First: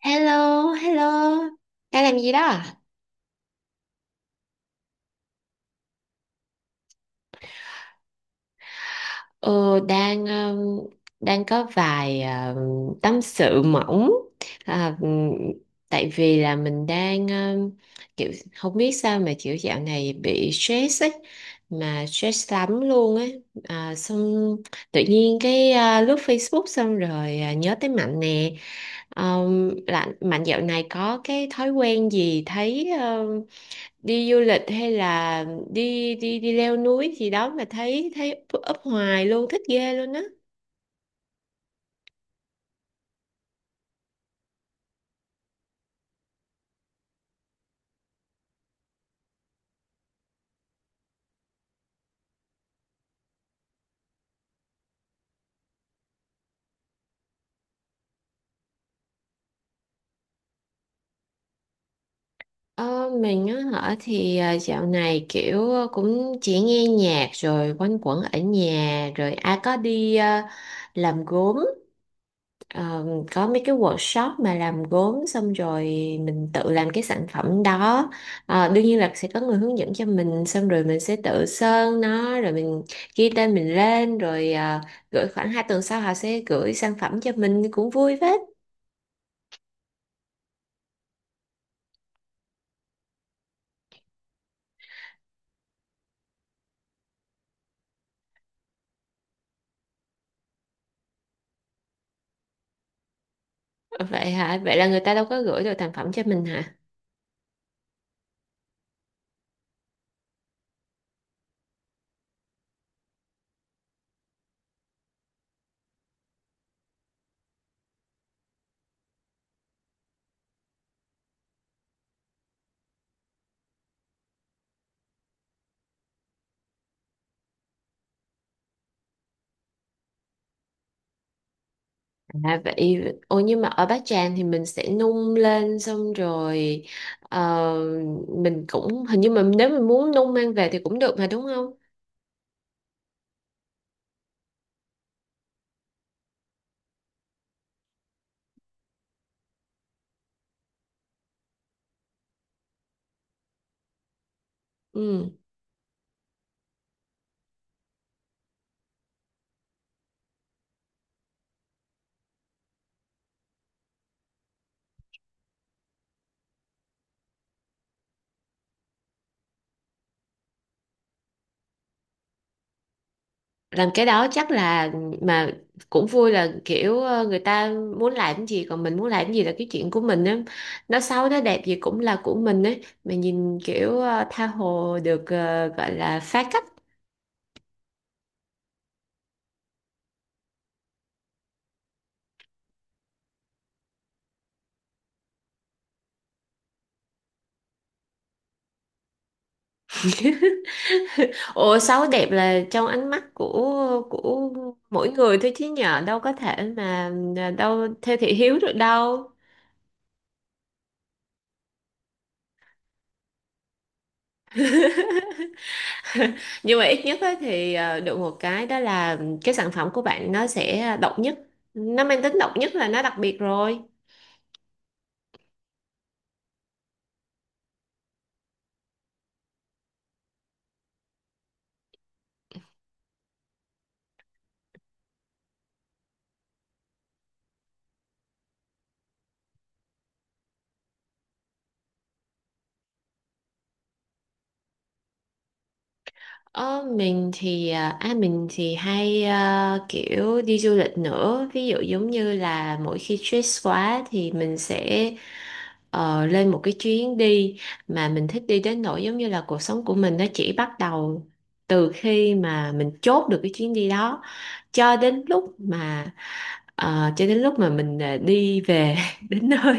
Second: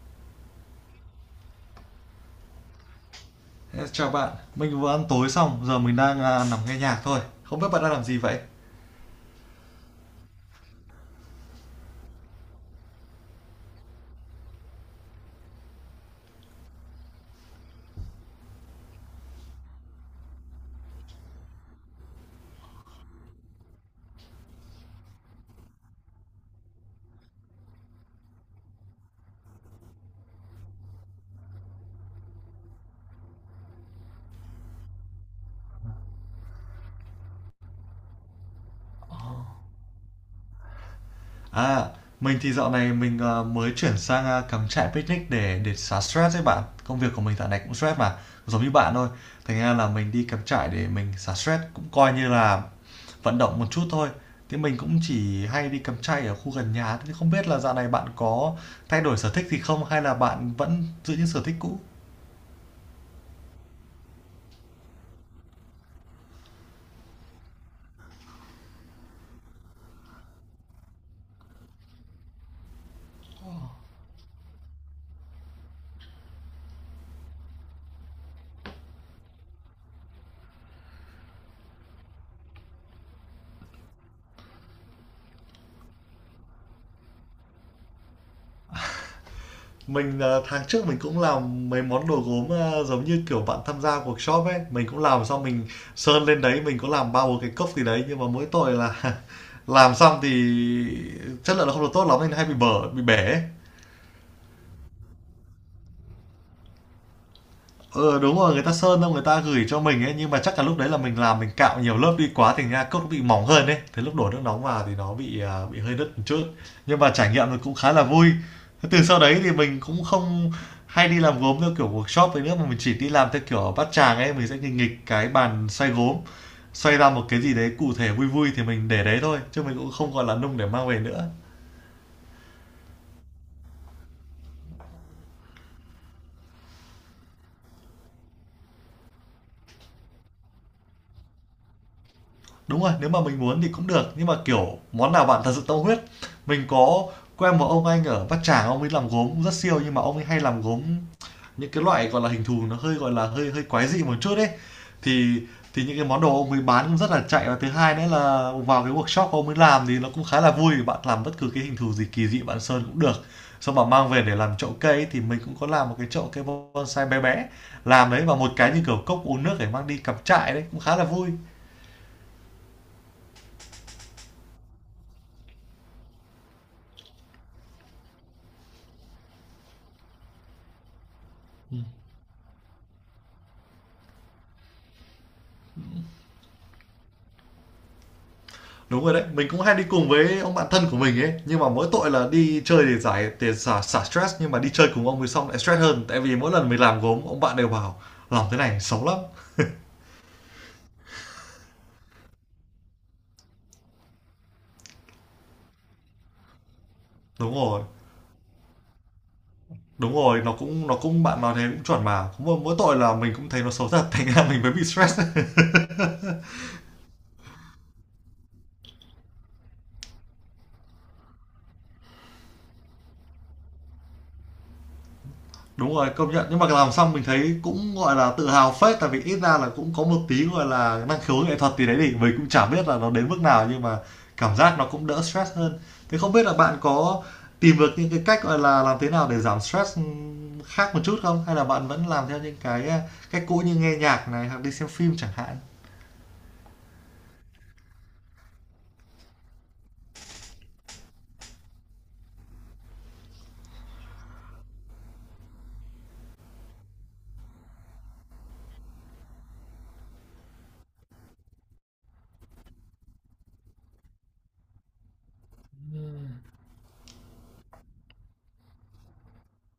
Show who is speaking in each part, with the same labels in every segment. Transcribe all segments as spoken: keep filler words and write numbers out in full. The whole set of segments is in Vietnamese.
Speaker 1: Hello, hello. Đang làm gì đó, à?
Speaker 2: Chào bạn. Mình vừa ăn tối xong, giờ mình đang à, nằm nghe nhạc thôi, không biết bạn đang làm gì vậy?
Speaker 1: Ờ, đang um, đang có vài um, tâm sự mỏng. À, um, Tại vì là mình đang um, kiểu không biết sao mà kiểu dạo này bị stress ấy, mà stress lắm luôn ấy. À, xong tự nhiên cái à, lướt Facebook xong rồi à, nhớ tới Mạnh nè. Um, là Mạnh dạo này có cái thói quen gì thấy đi du lịch hay là đi đi đi leo núi gì đó mà thấy thấy up hoài luôn, thích ghê luôn á.
Speaker 2: À, mình thì dạo này mình à, mới chuyển sang à, cắm trại, picnic để để xả stress đấy bạn. Công việc của mình dạo này cũng stress mà, giống như bạn thôi. Thành ra là mình đi cắm trại để mình xả stress, cũng coi như là vận động một chút thôi. Thế mình cũng chỉ hay đi cắm trại ở khu gần nhà. Thế không biết là dạo này bạn có thay đổi sở thích gì không, hay là bạn vẫn giữ những sở thích cũ?
Speaker 1: Ờ, mình á hả thì à, dạo này kiểu à, cũng chỉ nghe nhạc rồi quanh quẩn ở nhà, rồi ai có đi à, làm gốm. Ờ, có mấy cái workshop mà làm gốm, xong rồi mình tự làm cái sản phẩm đó. Ờ, đương nhiên là sẽ có người hướng dẫn cho mình, xong rồi mình sẽ tự sơn nó, rồi mình ghi tên mình lên, rồi à, gửi khoảng hai tuần sau họ sẽ gửi sản phẩm cho mình, cũng vui phết.
Speaker 2: Mình, ờ, tháng trước mình cũng làm mấy món đồ gốm, ơ, giống như, kiểu, bạn tham gia workshop ấy. Mình cũng làm xong mình sơn lên đấy, mình có làm bao bốn cái cốc gì đấy, nhưng mà mỗi tội là làm xong thì chất lượng nó không được tốt lắm, nên hay bị bở, bị bể ấy.
Speaker 1: Vậy hả, vậy là người ta đâu có gửi được thành phẩm cho mình hả?
Speaker 2: Ừ, đúng rồi. Người ta sơn đâu người ta gửi cho mình ấy, nhưng mà chắc là lúc đấy là mình làm mình cạo nhiều lớp đi quá, thành ra cốc nó bị mỏng hơn ấy. Thế lúc đổ nước nóng vào thì nó bị à, bị hơi đứt một chút. Nhưng mà trải nghiệm thì cũng khá là vui. Thế từ sau đấy thì mình cũng không hay đi làm gốm theo kiểu workshop ấy nữa, mà mình chỉ đi làm theo kiểu ở bát tràng ấy. Mình sẽ nghịch nghịch cái bàn xoay gốm, xoay ra một cái gì đấy cụ thể vui vui thì mình để đấy thôi, chứ mình cũng không còn là nung để mang về nữa.
Speaker 1: À, vậy ôi, nhưng mà ở Bát Tràng thì mình sẽ nung lên xong rồi, ờ, mình cũng hình như mà nếu mình muốn nung mang về thì cũng được mà, đúng không?
Speaker 2: Đúng rồi, nếu mà mình muốn thì cũng được, nhưng mà, kiểu, món nào bạn thật sự tâm huyết. Mình có quen một ông anh ở Bát Tràng, ông ấy làm gốm cũng rất siêu, nhưng mà ông ấy hay làm gốm những cái loại, gọi là, hình thù nó hơi, gọi là, hơi hơi quái dị một chút ấy.
Speaker 1: Ừ.
Speaker 2: Thì thì những cái món đồ ông ấy bán cũng rất là chạy, và thứ hai nữa là vào cái workshop ông ấy làm thì nó cũng khá là vui, bạn làm bất cứ cái hình thù gì kỳ dị bạn sơn cũng được. Xong bạn mang về để làm chậu cây ấy, thì mình cũng có làm một cái chậu cây bonsai bé bé, làm đấy và một cái như kiểu cốc uống nước để mang đi cắm trại đấy, cũng khá là vui.
Speaker 1: Làm cái đó chắc là, mà cũng vui là kiểu ờ, người ta muốn làm cái gì, còn mình muốn làm cái gì là cái chuyện của mình á. Nó xấu nó đẹp gì cũng là của mình ấy. Mà nhìn kiểu ờ, tha hồ được ờ, gọi là phá cách.
Speaker 2: Đúng rồi đấy, mình cũng hay đi cùng với ông bạn thân của mình ấy, nhưng mà mỗi tội là đi chơi để giải để xả xả stress, nhưng mà đi chơi cùng ông thì xong lại stress hơn, tại vì mỗi lần mình làm gốm ông bạn đều bảo làm thế này xấu lắm.
Speaker 1: Ủa, xấu đẹp là trong ánh mắt của của mỗi người thôi, chứ nhờ đâu có thể mà à,
Speaker 2: Đúng rồi,
Speaker 1: đâu theo thị hiếu được đâu.
Speaker 2: đúng rồi, nó cũng nó cũng bạn nói thế cũng chuẩn mà, cũng mỗi mỗi tội là mình cũng thấy nó xấu thật, thành ra mình mới bị stress.
Speaker 1: Nhưng mà ít nhất á thì ờ, được một cái đó là cái sản phẩm của bạn nó sẽ độc nhất, nó mang tính độc nhất, là nó đặc biệt rồi.
Speaker 2: Đúng rồi, công nhận. Nhưng mà làm xong mình thấy cũng, gọi là, tự hào phết, tại vì ít ra là cũng có một tí, gọi là, năng khiếu nghệ thuật gì đấy thì mình cũng chả biết là nó đến mức nào, nhưng mà cảm giác nó cũng đỡ stress hơn. Thế không biết là bạn có tìm được những cái cách, gọi là, làm thế nào để giảm stress, ừm, khác một chút không? Hay là bạn vẫn làm theo những cái, a, cách cũ như nghe nhạc này, hoặc đi xem phim chẳng hạn?
Speaker 1: Ờ, mình thì à à, mình thì hay à, kiểu đi du lịch nữa. Ví dụ giống như là mỗi khi stress quá thì mình sẽ ờ, lên một cái chuyến đi mà mình thích, đi đến nỗi giống như là cuộc sống của mình nó chỉ bắt đầu từ khi mà mình chốt được cái chuyến đi đó cho đến lúc mà ờ, cho đến lúc mà mình à, đi về đến nơi,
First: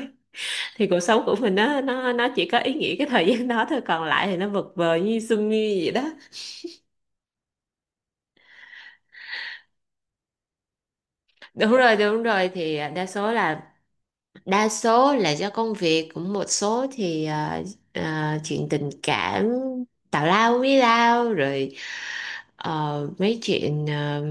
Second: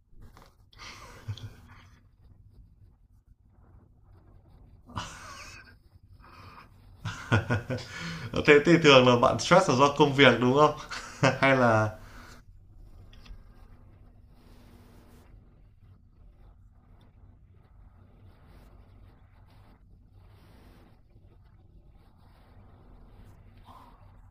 Speaker 1: thì cuộc sống của mình nó nó nó chỉ có ý nghĩa cái thời gian đó thôi, còn lại thì nó vật vờ như sương như vậy đó.
Speaker 2: Ờ, thế thì thường là bạn stress là do công việc, đúng không? Hay
Speaker 1: Đúng
Speaker 2: là
Speaker 1: rồi, đúng rồi thì đa số là, đa số là do công việc, cũng một số thì ờ, ờ, chuyện tình cảm tào lao với lao rồi, ờ, mấy chuyện ờ,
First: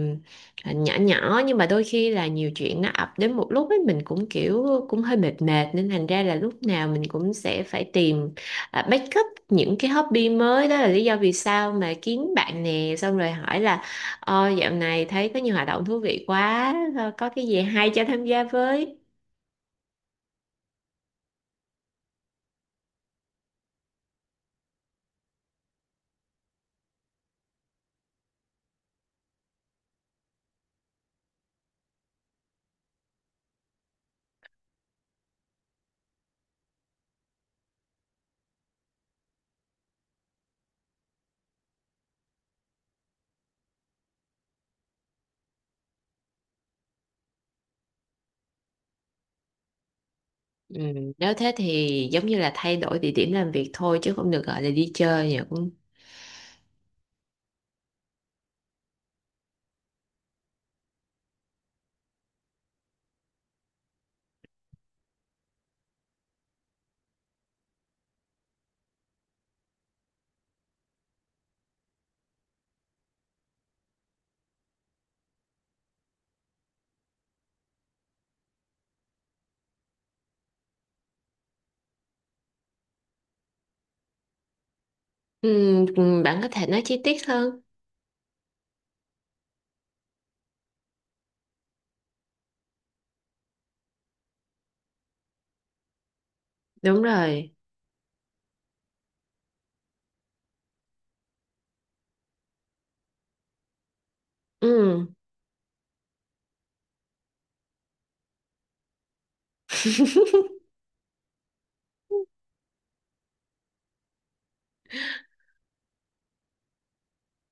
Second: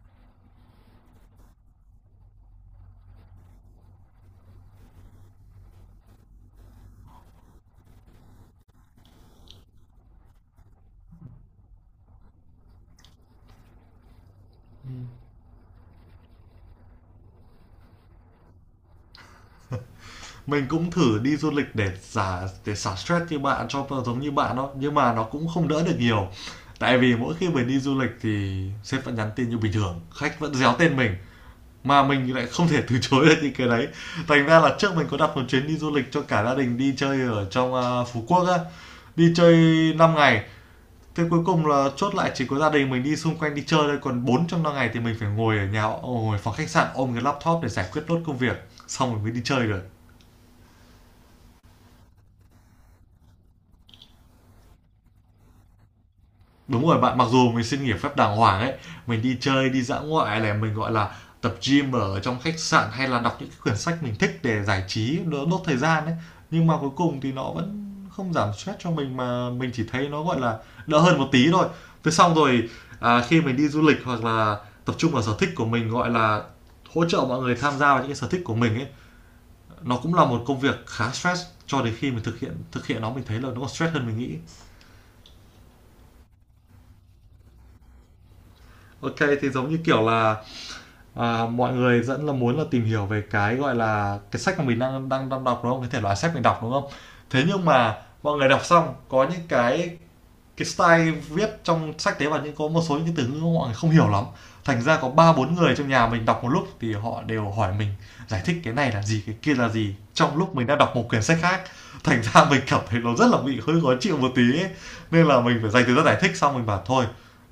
Speaker 1: nhỏ nhỏ, nhưng mà đôi khi là nhiều chuyện nó ập đến một lúc ấy, mình cũng kiểu cũng hơi mệt mệt, nên thành ra là lúc nào mình cũng sẽ phải tìm ờ, backup những cái hobby mới. Đó là lý do vì sao mà kiếm bạn nè, xong rồi hỏi là ờ, dạo này thấy có nhiều hoạt động thú vị quá, ờ, có cái gì hay cho tham gia với.
Speaker 2: mình cũng thử đi du lịch để xả để xả stress như bạn, cho giống như bạn đó, nhưng mà nó cũng không đỡ được nhiều, tại vì mỗi khi mình đi du lịch thì sếp vẫn nhắn tin như bình thường, khách vẫn réo tên mình mà mình lại không thể từ chối được những cái đấy. Thành ra là trước mình có đặt một chuyến đi du lịch cho cả gia đình đi chơi ở trong à, Phú Quốc á, đi chơi năm ngày. Thế cuối cùng là chốt lại chỉ có gia đình mình đi xung quanh đi chơi thôi, còn bốn trong năm ngày thì mình phải ngồi ở nhà, ngồi phòng khách sạn ôm cái laptop để giải quyết nốt công việc, xong rồi mới đi chơi được.
Speaker 1: Ừ, nếu thế thì giống như là thay đổi địa điểm làm việc thôi, chứ không được gọi là đi chơi nhỉ, cũng…
Speaker 2: Đúng rồi bạn, mặc dù mình xin nghỉ phép đàng hoàng ấy, mình đi chơi, đi dã ngoại này, mình, gọi là, tập gym ở trong khách sạn hay là đọc những cái quyển sách mình thích để giải trí, đỡ đốt thời gian ấy. Nhưng mà cuối cùng thì nó vẫn không giảm stress cho mình mà mình chỉ thấy nó, gọi là, đỡ hơn một tí thôi. Thế xong rồi, à, khi mình đi du lịch hoặc là tập trung vào sở thích của mình, gọi là, hỗ trợ mọi người tham gia vào những cái sở thích của mình ấy, nó cũng là một công việc khá stress. Cho đến khi mình thực hiện thực hiện nó, mình thấy là nó còn stress hơn mình nghĩ.
Speaker 1: Ừ, ừ, bạn có thể nói chi tiết hơn?
Speaker 2: Ok, thì giống như kiểu là, à, mọi người rất là muốn là tìm hiểu về cái, gọi là, cái sách mà mình đang đang đang đọc, đúng không? Cái thể loại sách mình đọc, đúng không?
Speaker 1: Đúng
Speaker 2: Thế
Speaker 1: rồi.
Speaker 2: nhưng mà mọi người đọc xong có những cái cái style viết trong sách tế, và những có một số những từ ngữ mọi người không hiểu lắm. Thành ra
Speaker 1: Ừ.
Speaker 2: có ba bốn người trong nhà mình đọc một lúc thì họ đều hỏi mình giải thích cái này là gì, cái kia là gì, trong lúc mình đang đọc một quyển sách khác. Thành ra mình cảm thấy nó rất là bị hơi khó chịu một tí ấy. Nên là mình phải dành thời gian giải thích, xong mình bảo thôi,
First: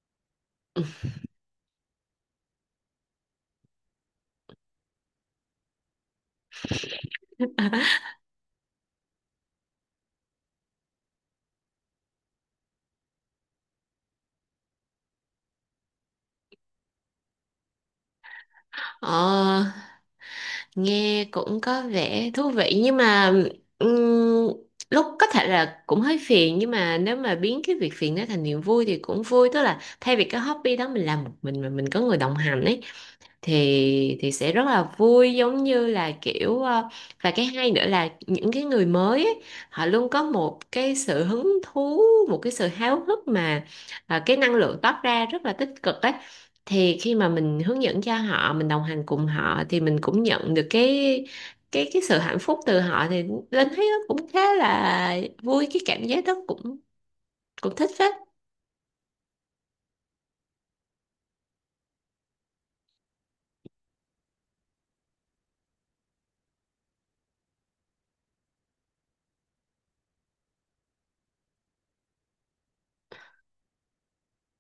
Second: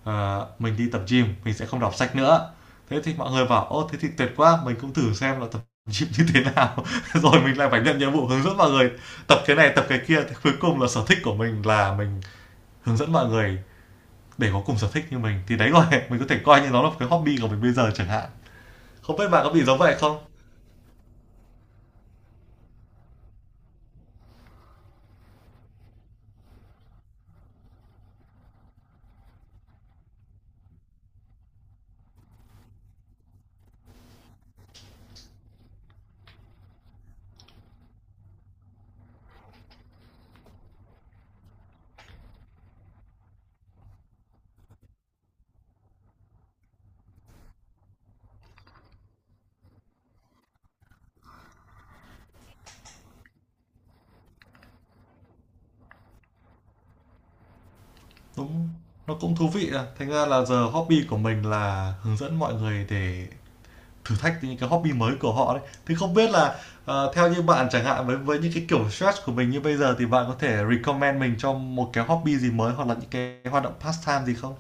Speaker 2: à, mình đi tập gym mình sẽ không đọc sách nữa. Thế thì mọi người bảo: ô, thế thì tuyệt quá, mình cũng thử xem là tập gym như thế nào, rồi mình lại phải nhận nhiệm vụ hướng dẫn mọi người tập cái này tập cái kia. Thì cuối cùng là sở thích của mình là mình hướng dẫn mọi người để có cùng sở thích như mình, thì đấy, gọi mình có thể coi như nó là cái hobby của mình bây giờ chẳng hạn. Không biết bạn có bị
Speaker 1: Ờ,
Speaker 2: giống vậy không?
Speaker 1: nghe cũng có vẻ thú vị, nhưng mà ừm, lúc có thể là cũng hơi phiền, nhưng mà nếu mà biến cái việc phiền đó thành niềm vui thì cũng vui. Tức là thay vì cái hobby đó mình làm một mình, mà mình có người đồng hành ấy, thì thì sẽ rất là vui, giống như là kiểu ờ, và cái hay nữa là những cái người mới ấy, họ luôn có một cái sự hứng thú, một cái sự háo hức mà ờ, cái năng lượng toát ra rất là tích cực ấy. Thì khi mà mình hướng dẫn cho họ, mình đồng hành cùng họ, thì mình cũng nhận được cái cái cái sự hạnh phúc từ họ, thì Linh thấy nó cũng khá là vui, cái cảm giác đó cũng cũng thích phết.
Speaker 2: Đúng, nó cũng thú vị. À, thành ra là giờ hobby của mình là hướng dẫn mọi người để thử thách những cái hobby mới của họ đấy. Thì không biết là, ờ, theo như bạn chẳng hạn, với với những cái kiểu stress của mình như bây giờ, thì bạn có thể recommend mình cho một cái hobby gì mới, hoặc là những cái hoạt động pastime gì không?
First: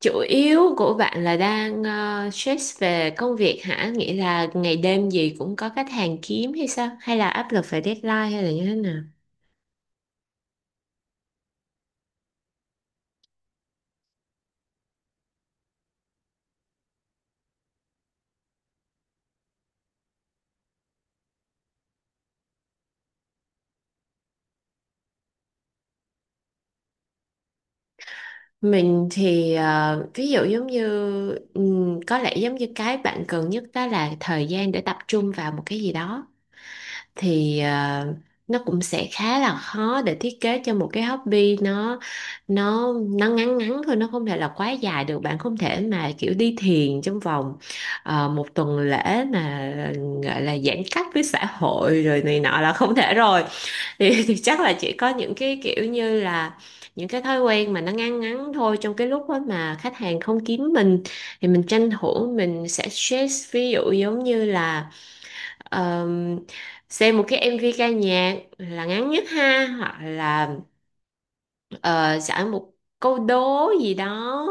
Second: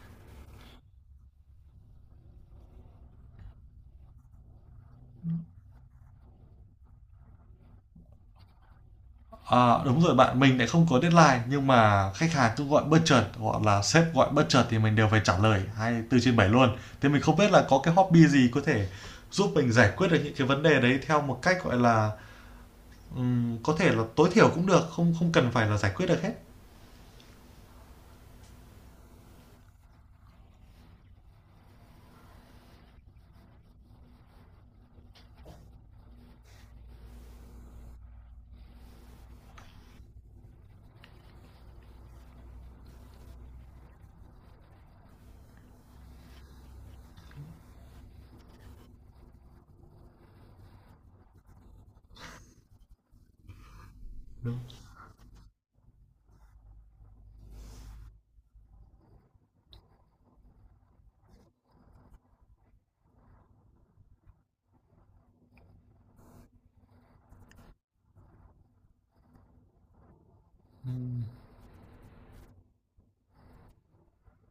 Speaker 1: Chủ yếu của bạn là đang ờ, stress về công việc hả? Nghĩa là ngày đêm gì cũng có khách hàng kiếm hay sao? Hay là áp lực về deadline hay là như thế nào?
Speaker 2: À, đúng rồi bạn, mình lại không có deadline, nhưng mà khách hàng cứ gọi bất chợt hoặc là sếp gọi bất chợt thì mình đều phải trả lời hai tư trên bảy luôn. Thế mình không biết là có cái hobby gì có thể giúp mình giải quyết được những cái vấn đề đấy theo một cách, gọi là, ừm, có thể là tối thiểu cũng được, không, không cần phải là giải quyết được hết.
Speaker 1: Mình thì ờ, ví dụ giống như ừm, có lẽ giống như cái bạn cần nhất đó là thời gian để tập trung vào một cái gì đó. Thì à, nó cũng sẽ khá là khó để thiết kế cho một cái hobby, nó nó nó ngắn ngắn thôi, nó không thể là quá dài được. Bạn không thể mà kiểu đi thiền trong vòng ờ, một tuần lễ mà gọi là giãn cách với xã hội rồi này nọ, là không thể rồi. Thì, thì
Speaker 2: Đúng.
Speaker 1: chắc là chỉ có những cái kiểu như là những cái thói quen mà nó ngắn ngắn thôi, trong cái lúc đó mà khách hàng không kiếm mình, thì mình tranh thủ mình sẽ stress. Ví dụ giống như là ờ, xem một cái em vê ca nhạc là ngắn nhất ha, hoặc là ờ, sẵn một câu đố gì đó,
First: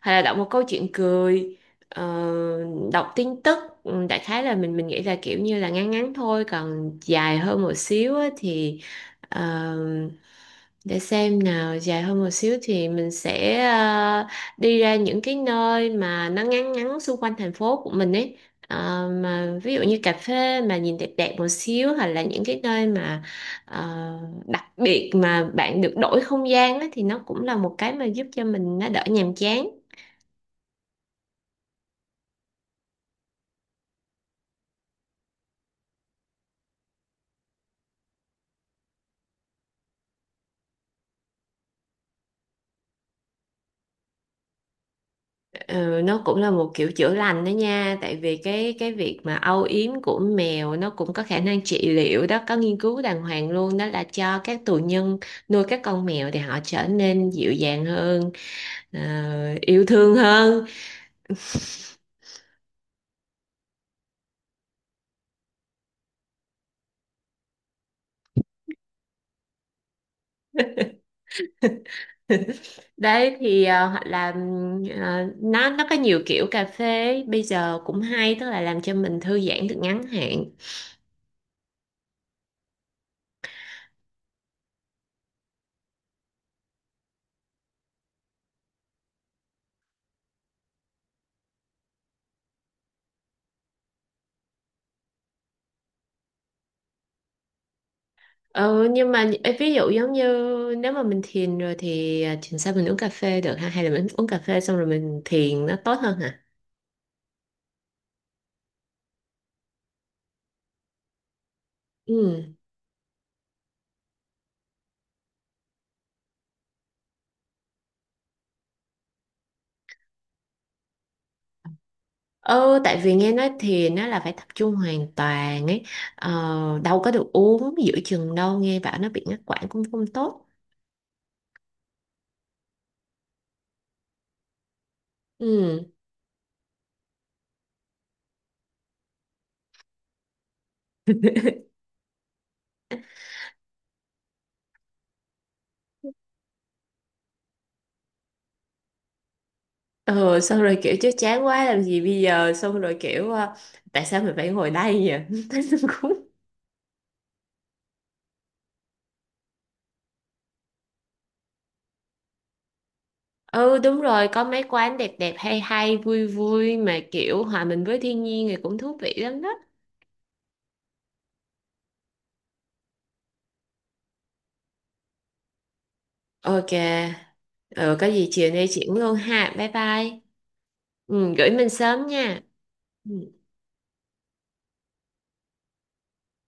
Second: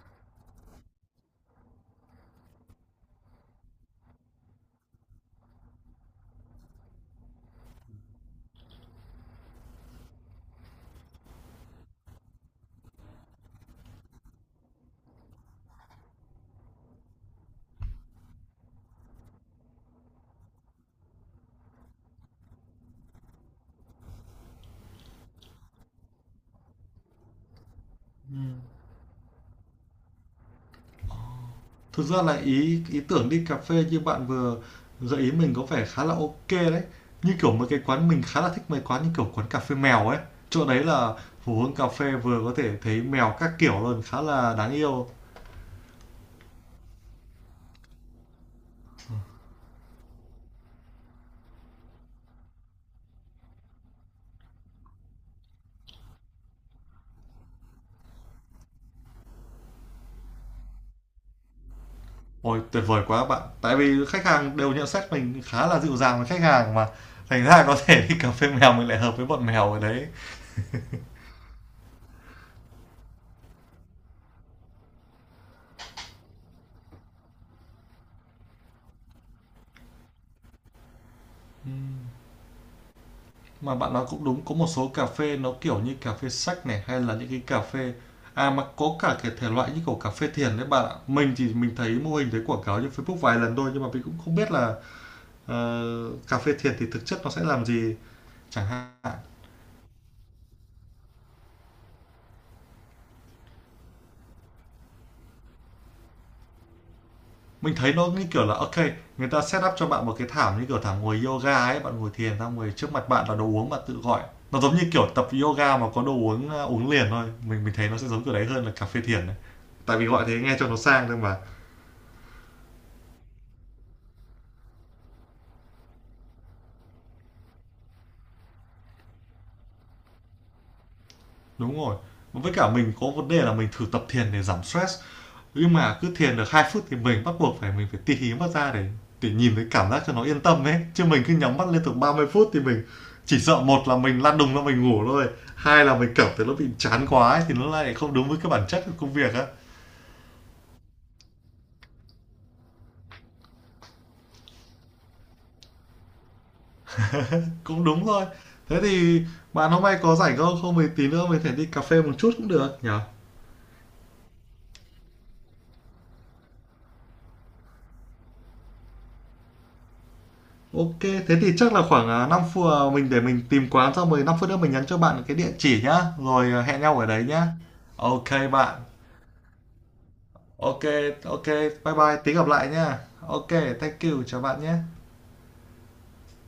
Speaker 1: hay là đọc một câu chuyện cười, ờ, đọc tin tức. Ừ, đại khái là mình mình nghĩ là kiểu như là ngắn ngắn thôi. Còn dài hơn một xíu á, thì ờ, để xem nào, dài hơn một xíu thì mình sẽ ờ, đi ra những cái nơi mà nó ngắn ngắn xung quanh thành phố của mình ấy. Ờ, mà ví dụ như cà phê mà nhìn đẹp đẹp một xíu, hoặc là những cái nơi mà ờ, đặc biệt mà bạn được đổi không gian á, thì nó cũng là một cái mà giúp cho
Speaker 2: Ừm.
Speaker 1: mình nó đỡ nhàm chán.
Speaker 2: Thực ra là ý ý tưởng đi cà phê như bạn vừa gợi ý mình có vẻ khá là ok đấy. Như kiểu mấy cái quán mình khá là thích, mấy quán như kiểu quán cà phê mèo ấy. Chỗ đấy là phố hướng cà phê, vừa có thể thấy mèo các kiểu luôn, khá là đáng yêu.
Speaker 1: Ừ, nó cũng là một kiểu chữa lành đó nha. Tại vì cái cái việc mà âu yếm của mèo nó cũng có khả năng trị liệu đó, có nghiên cứu đàng hoàng luôn đó, là cho các tù nhân nuôi các con mèo thì họ trở nên dịu dàng hơn, ờ, yêu thương hơn.
Speaker 2: Ôi, tuyệt vời quá bạn. Tại vì khách hàng đều nhận xét mình khá là dịu dàng với khách hàng mà. Thành ra có thể đi cà phê mèo, mình lại hợp với bọn mèo ở đấy.
Speaker 1: Đấy thì ờ, hoặc là ừm, ờ, nó nó có nhiều kiểu cà phê bây giờ cũng hay, tức là làm cho mình thư giãn được ngắn hạn.
Speaker 2: Mà bạn nói cũng đúng, có một số cà phê nó kiểu như cà phê sách này, hay là những cái cà phê, à mà có cả cái thể loại như kiểu cà phê thiền đấy bạn ạ. Mình thì mình thấy mô hình, thấy quảng cáo trên Facebook vài lần thôi, nhưng mà mình cũng không biết là, ờ, cà phê thiền thì thực chất nó sẽ làm gì chẳng
Speaker 1: Ờ, nhưng
Speaker 2: hạn.
Speaker 1: mà ê, ví dụ giống như, nếu mà mình thiền rồi thì à, thiền sao mình uống cà phê được ha, hay là mình uống cà phê xong rồi mình thiền nó tốt hơn hả?
Speaker 2: Mình thấy nó như kiểu là ok, người ta set up cho bạn một cái thảm như kiểu thảm ngồi yoga ấy, bạn ngồi thiền ta
Speaker 1: Ừ.
Speaker 2: ngồi, trước mặt bạn là đồ uống bạn tự gọi. Nó giống như kiểu tập yoga mà có đồ uống, ờ, uống liền thôi. Mình mình thấy nó sẽ giống kiểu đấy hơn là cà phê thiền đấy, tại vì gọi thế nghe cho nó sang thôi mà.
Speaker 1: Ừ, tại vì nghe nói thiền nó là phải tập trung hoàn toàn ấy, ờ, đâu có được uống giữa chừng đâu, nghe bảo nó bị ngắt quãng cũng không tốt.
Speaker 2: Đúng rồi. Với cả mình có vấn đề là mình thử tập thiền để giảm stress, nhưng
Speaker 1: Ừ.
Speaker 2: mà cứ thiền được hai phút thì mình bắt buộc phải mình phải tì hí mắt ra để để nhìn thấy cảm giác cho nó yên tâm ấy, chứ mình cứ nhắm mắt liên tục ba mươi phút thì mình chỉ sợ, một là mình lăn đùng ra mình ngủ thôi, hai là mình cảm thấy nó bị chán quá ấy, thì nó lại không đúng với cái bản chất của công việc á.
Speaker 1: Ừ, xong rồi kiểu chứ chán quá làm gì bây giờ, xong rồi kiểu ờ, tại sao mình phải ngồi đây vậy? Thấy nó cũng…
Speaker 2: Cũng đúng thôi. Thế thì bạn hôm nay có rảnh không? Không thì tí nữa mình thể đi cà phê một chút cũng được nhỉ?
Speaker 1: Ừ, đúng rồi, có mấy quán đẹp đẹp, hay hay vui vui, mà kiểu hòa mình với thiên nhiên thì cũng thú vị lắm đó.
Speaker 2: Ok, thế thì chắc là khoảng à, năm phút, à, mình để mình tìm quán, xong rồi năm phút nữa mình nhắn cho bạn cái địa chỉ nhá, rồi à,
Speaker 1: Ok.
Speaker 2: hẹn nhau ở đấy nhá.
Speaker 1: Ừ, có gì
Speaker 2: Ok
Speaker 1: chiều nay
Speaker 2: bạn.
Speaker 1: chuyển luôn ha. Bye bye.
Speaker 2: Ok,
Speaker 1: Ừ,
Speaker 2: ok,
Speaker 1: gửi mình
Speaker 2: bye
Speaker 1: sớm
Speaker 2: bye, tí
Speaker 1: nha.
Speaker 2: gặp lại nhá.
Speaker 1: Ừ.
Speaker 2: Ok, thank you, chào bạn nhé.